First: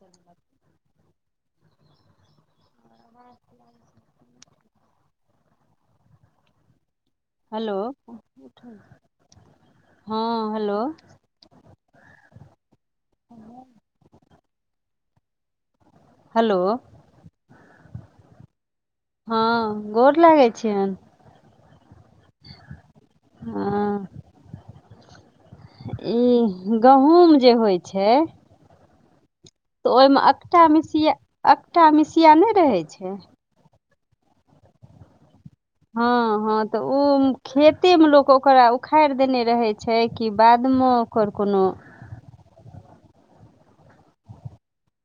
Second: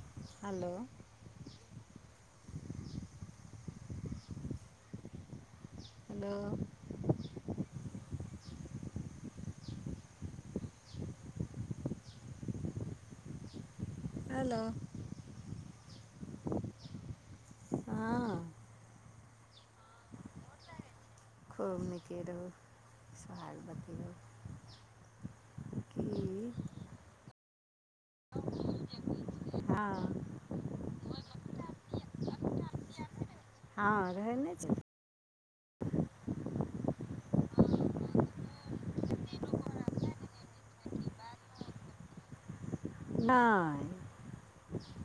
धन्य [unintelligible] हलो अबाज hello hello हँ हेलो हेलो हेलो हँ हँ गोर लागै छियैन। खूब निके रहु सुहाग बती हँ रहु। ई गहुँम जे होइ छै तऽ हँ ओहिमे अक अकटा मिसिया अकटा मिसिया नै रहै छै? हँ रहै ने छै। हँ। हँ तऽ ओ खेते में लोक ओकरा उखैड़ देने रहै छै कि बादमे ओकर कोनो? नै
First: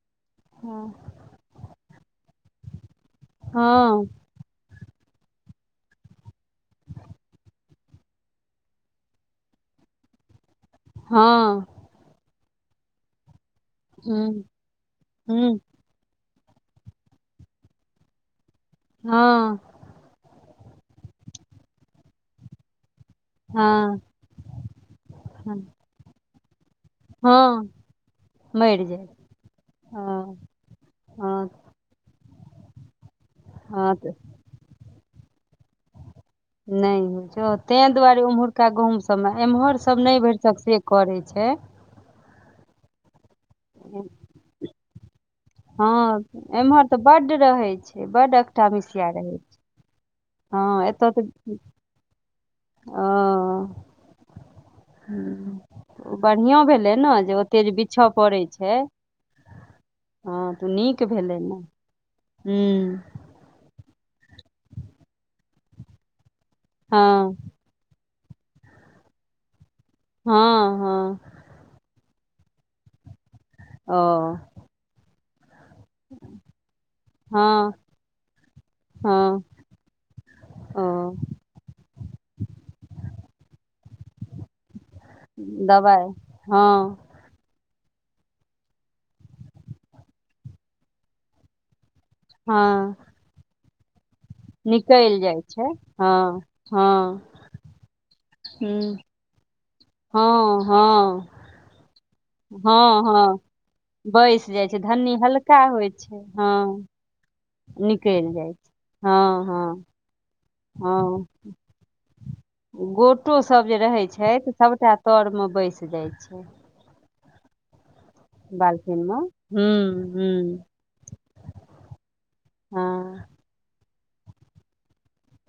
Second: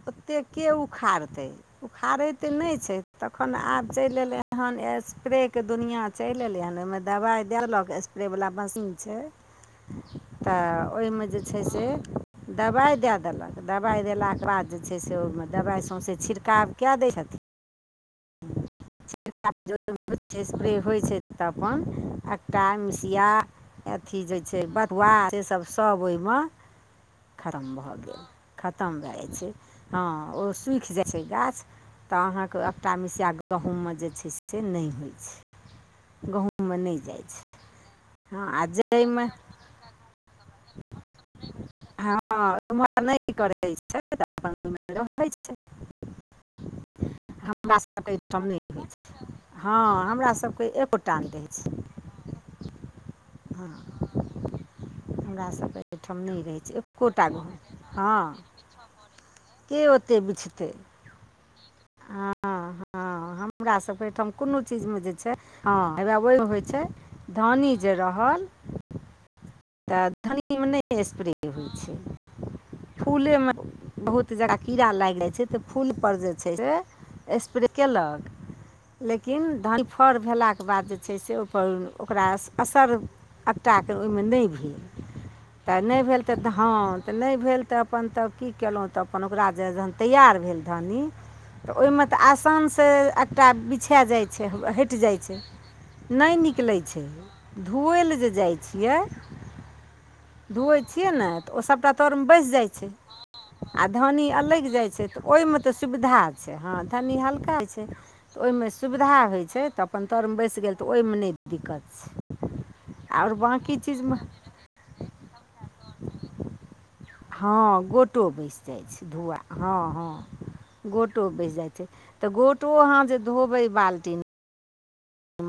ओतेक के हँ उखाड़ तै उखाड़ै तऽ नै छै तखन आब हँ चैल एलै। एहन स्प्रेके दुनिआँ चैल एलै हन ओयमे दवाइ देलक स्प्रेवला मशीन छै। तऽ ओय मे जे छै हँ से। दबाइ दै देलक दवाइ हूँ देलाके बाद जे छै से ओयमे हूँ दबाइ सौँसै छिड़काव केए दै छथिन। हँ [unintelligible] स्प्रे होइ छै तऽ अपन। अकटा मिसिया हँ अथी जे छै बथुवआ से हँ सब -सब ओहिमे हँ, खत्म भऽ गेल खत्म भए जाइ छै हँ ओ सूइख जाइ छै हँ गाछ। तऽ अहाँके अकटा मिसया गहुँम हँ में तऽ जे छै से नै होय छै गहुँम। नै होय छै तेंह दुआरे ओम्हरका आओर गहुूँम जाहिमे सबमे एम्हरसब नै भरिसक से करै छै? हँ एम्हर नै करै छै तऽ रहै छै। हँ एम्हर तऽ बड्ड रहे हमरा छै सबके बड अइठाम अकटा नहि होइ छै मसिया रहै छै। हँ हमरा सब के हँ एतऽ एकटा तऽ दै छै। ओ हँ। हमरा सबके एहिठाम नै रहै बढ़िआँ छै भेलै ने एक्कोटा जे नै ओते जे बिछऽ हँ। पड़ै छै के ओते बिछतेै। के भेलै ने हूँ। हमरा सब के ठाम कोनो चीज में जे छै ह हे ओहि मे होय छै हँ धनी जे रहल [unintelligible] त धनी में हँ नइ हे हँ स्प्रे [unintelligible] फूलमे ओ बहुत जादा कीड़ा लागि जाइ छै तऽ फूल पर जे। छै से स्प्रे हँ केलक हँ लेकिन धान फर भेलाके ओ बाद जे छै से पर ओकरा अस असर अकटा के ओहिमे नहि भेल। तऽ नहि दबाइ भेल तऽ हँ धानहँ तऽ नहि भेल तऽ अपन तब की कयलहुँ तऽ अपन ओकरा जे जहन तैआर भेल धन्नी तऽ ओहि मे तऽ आसान से हँ अकटा बिछा जाय छै हटि जाइ छै नहि निकलै हँ छै धोअै लए जे जाइ हूँ छियै। हँ धोैए छियै हँ ने तऽ ओ सभटा तर मे बैस जाइ छै हँ हँ आ धनी बैस अलगि जाइ छै धन्नी तऽ हल्का ओहिमे तऽ होइ छै सुविधा हँ धन्नी हल्का छै निकलि तऽ जाइ ओहिमे छै सुविधा हँ होइ छै तऽ हँ अपन तरमे बैसि गेल तऽ ओहिमे हँ नहि दिकत छे। गोटो सभ जे रहैत छै तऽ सभटा तरमे बैस जाइत छै‌। हँ गोटो बैसि जाइ बाल्टीन छै मे धुआँ हँ हूँ हूँ हँ गो बैस जाइत छै‌ त गोटो आँह जे हँ धोबे बाल्टी में।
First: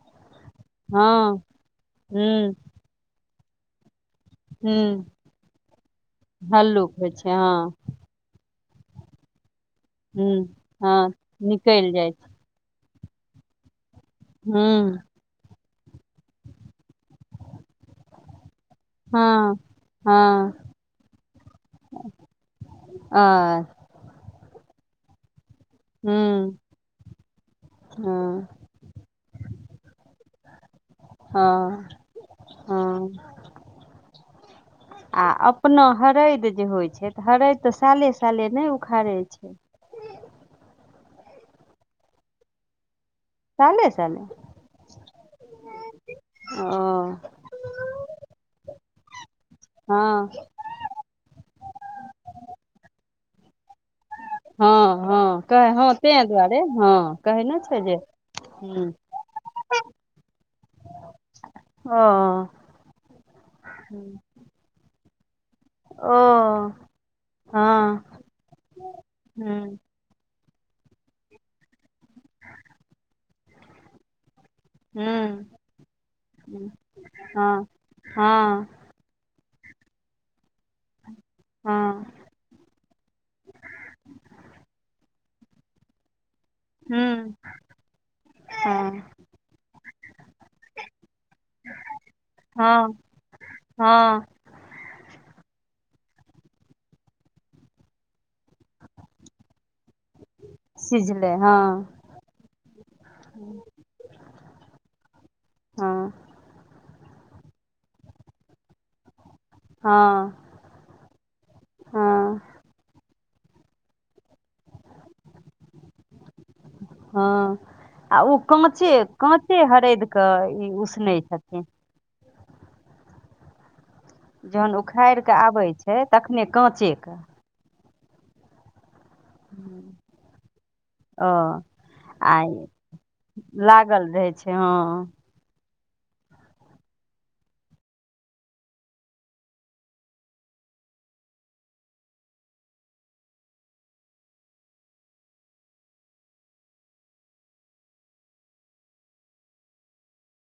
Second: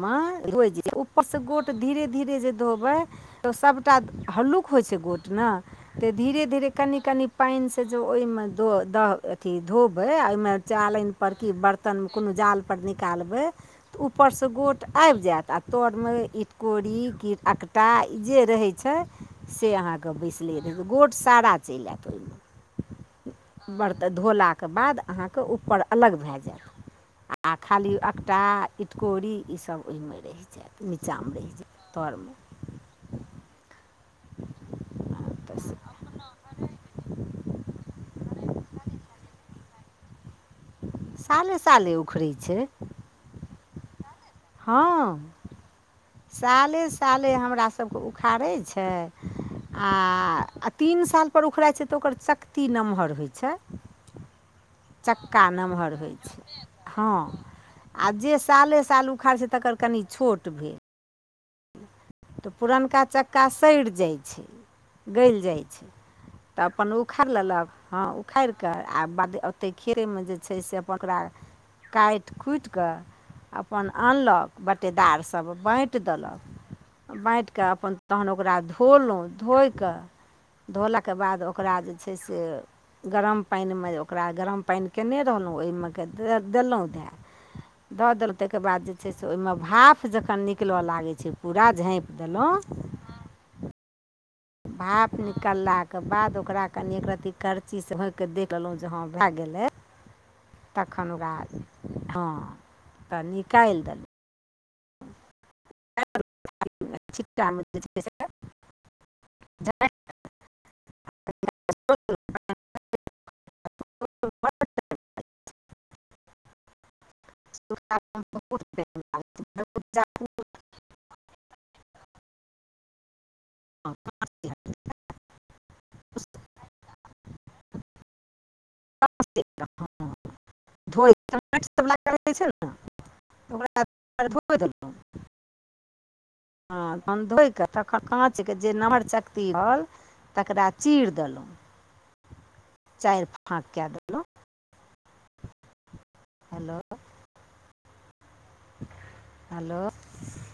मे धोइ जतै ऊपरसँ हँ गोट धीरे धीरे जे हूँ धोबै तऽ सबटा हल्लुक होइ छै हूँ गोट ने तऽ धीरे धीरे हल्लुक कनि होइ कनि छै पाइन हँ स वही में ज ओहिमे दह अथी धोबै हूँ ओहिमे हँ चालनि पर क निकलि बर्तन जाइ में छै कोनो जाल पर निकालबै। ऊपर से गोट हूँ आबि जायत आ तर मे इटकोरी ककटा जे रहै छै। छै हँ से अहाँकेँ बैस हँ लैत रह गोट सारा चलि आएत आ ओहिमे बरत धोलााक के बाद अहाँके उऊपर अलग भए हूँ जायत आओ खाली एकटा हँ इटकोरी ईस ओहिमे रहि जायत नीचाँमे रहि हँ जायत तरमे हँ आ तऽ अपना हरदि जे होइत छै तऽ हरदि तऽ साले साले नहि उखाड़ै छै। साले साले उखड़ै छै? साले साले हँ साले ओ साले हमरा सबके उखाड़ै छै। हँ आ तीन साल परर उखड़इत छै तऽ ओकर चक्ति नमहर होइत छै। हँ हँ चक्का कह हँ नमहर होइ तें दुआरे छै हँ कहै ने छै आ जे साले हूँ साल उखाड़ै छै त तकर कनि छोट भेल। ओ तऽ पुरनका चक्का सड़ि जाइ छै। गलि जाइ छै ओ तऽ अपन उखाड़ि लेलक हँ उखाड़ि कऽ आ बाद ओतेक हूँ खेरमे जे छै से अपन ओकरा काटि खुटिकऽ अपन आनलक बटेदारसभ हूँ बाँटि देलक। बाँटि कऽ हँ अपन तहन ओकरा हँ धोलहुँ धोए कऽ धोलाके बाद ओकरा जे हँ छै से गरम पानिमे ओकरा गरम पानि कयने रहलहुँ ओहिमे क द देलहुँ धए। हूँ दऽ देलहुँ ताहिके बाद जे हँ छै से ओहिमे भाफ जखन निकलय लागैत छै। क झाँपि देलहुँ। हँ हँ भाप निकललाक के बाद ओकरा कनी एक रत्ती करची से होकके देख लेलहुँ जे हँं भए गेलै। तखन सिझलै ओकरा हँ हँ तऽ निकालि देलहुँ। हँ [unintelligible] हँ। हँ हँ आ ओ काँचे काँचे हरदि कऽ ई उसने छथिन। हँ। जहन उखाड़ि के आबै छै तखने काँचे क। ओ आ [unintelligible] लागल ओकरा रहै छै धोइ हँ। हन धोयके तखन काँचके जे नमर चक्ती होल। तकरा चीर देलहुँ चारि फाँक कए देलहुँ। हेलो। हेलो।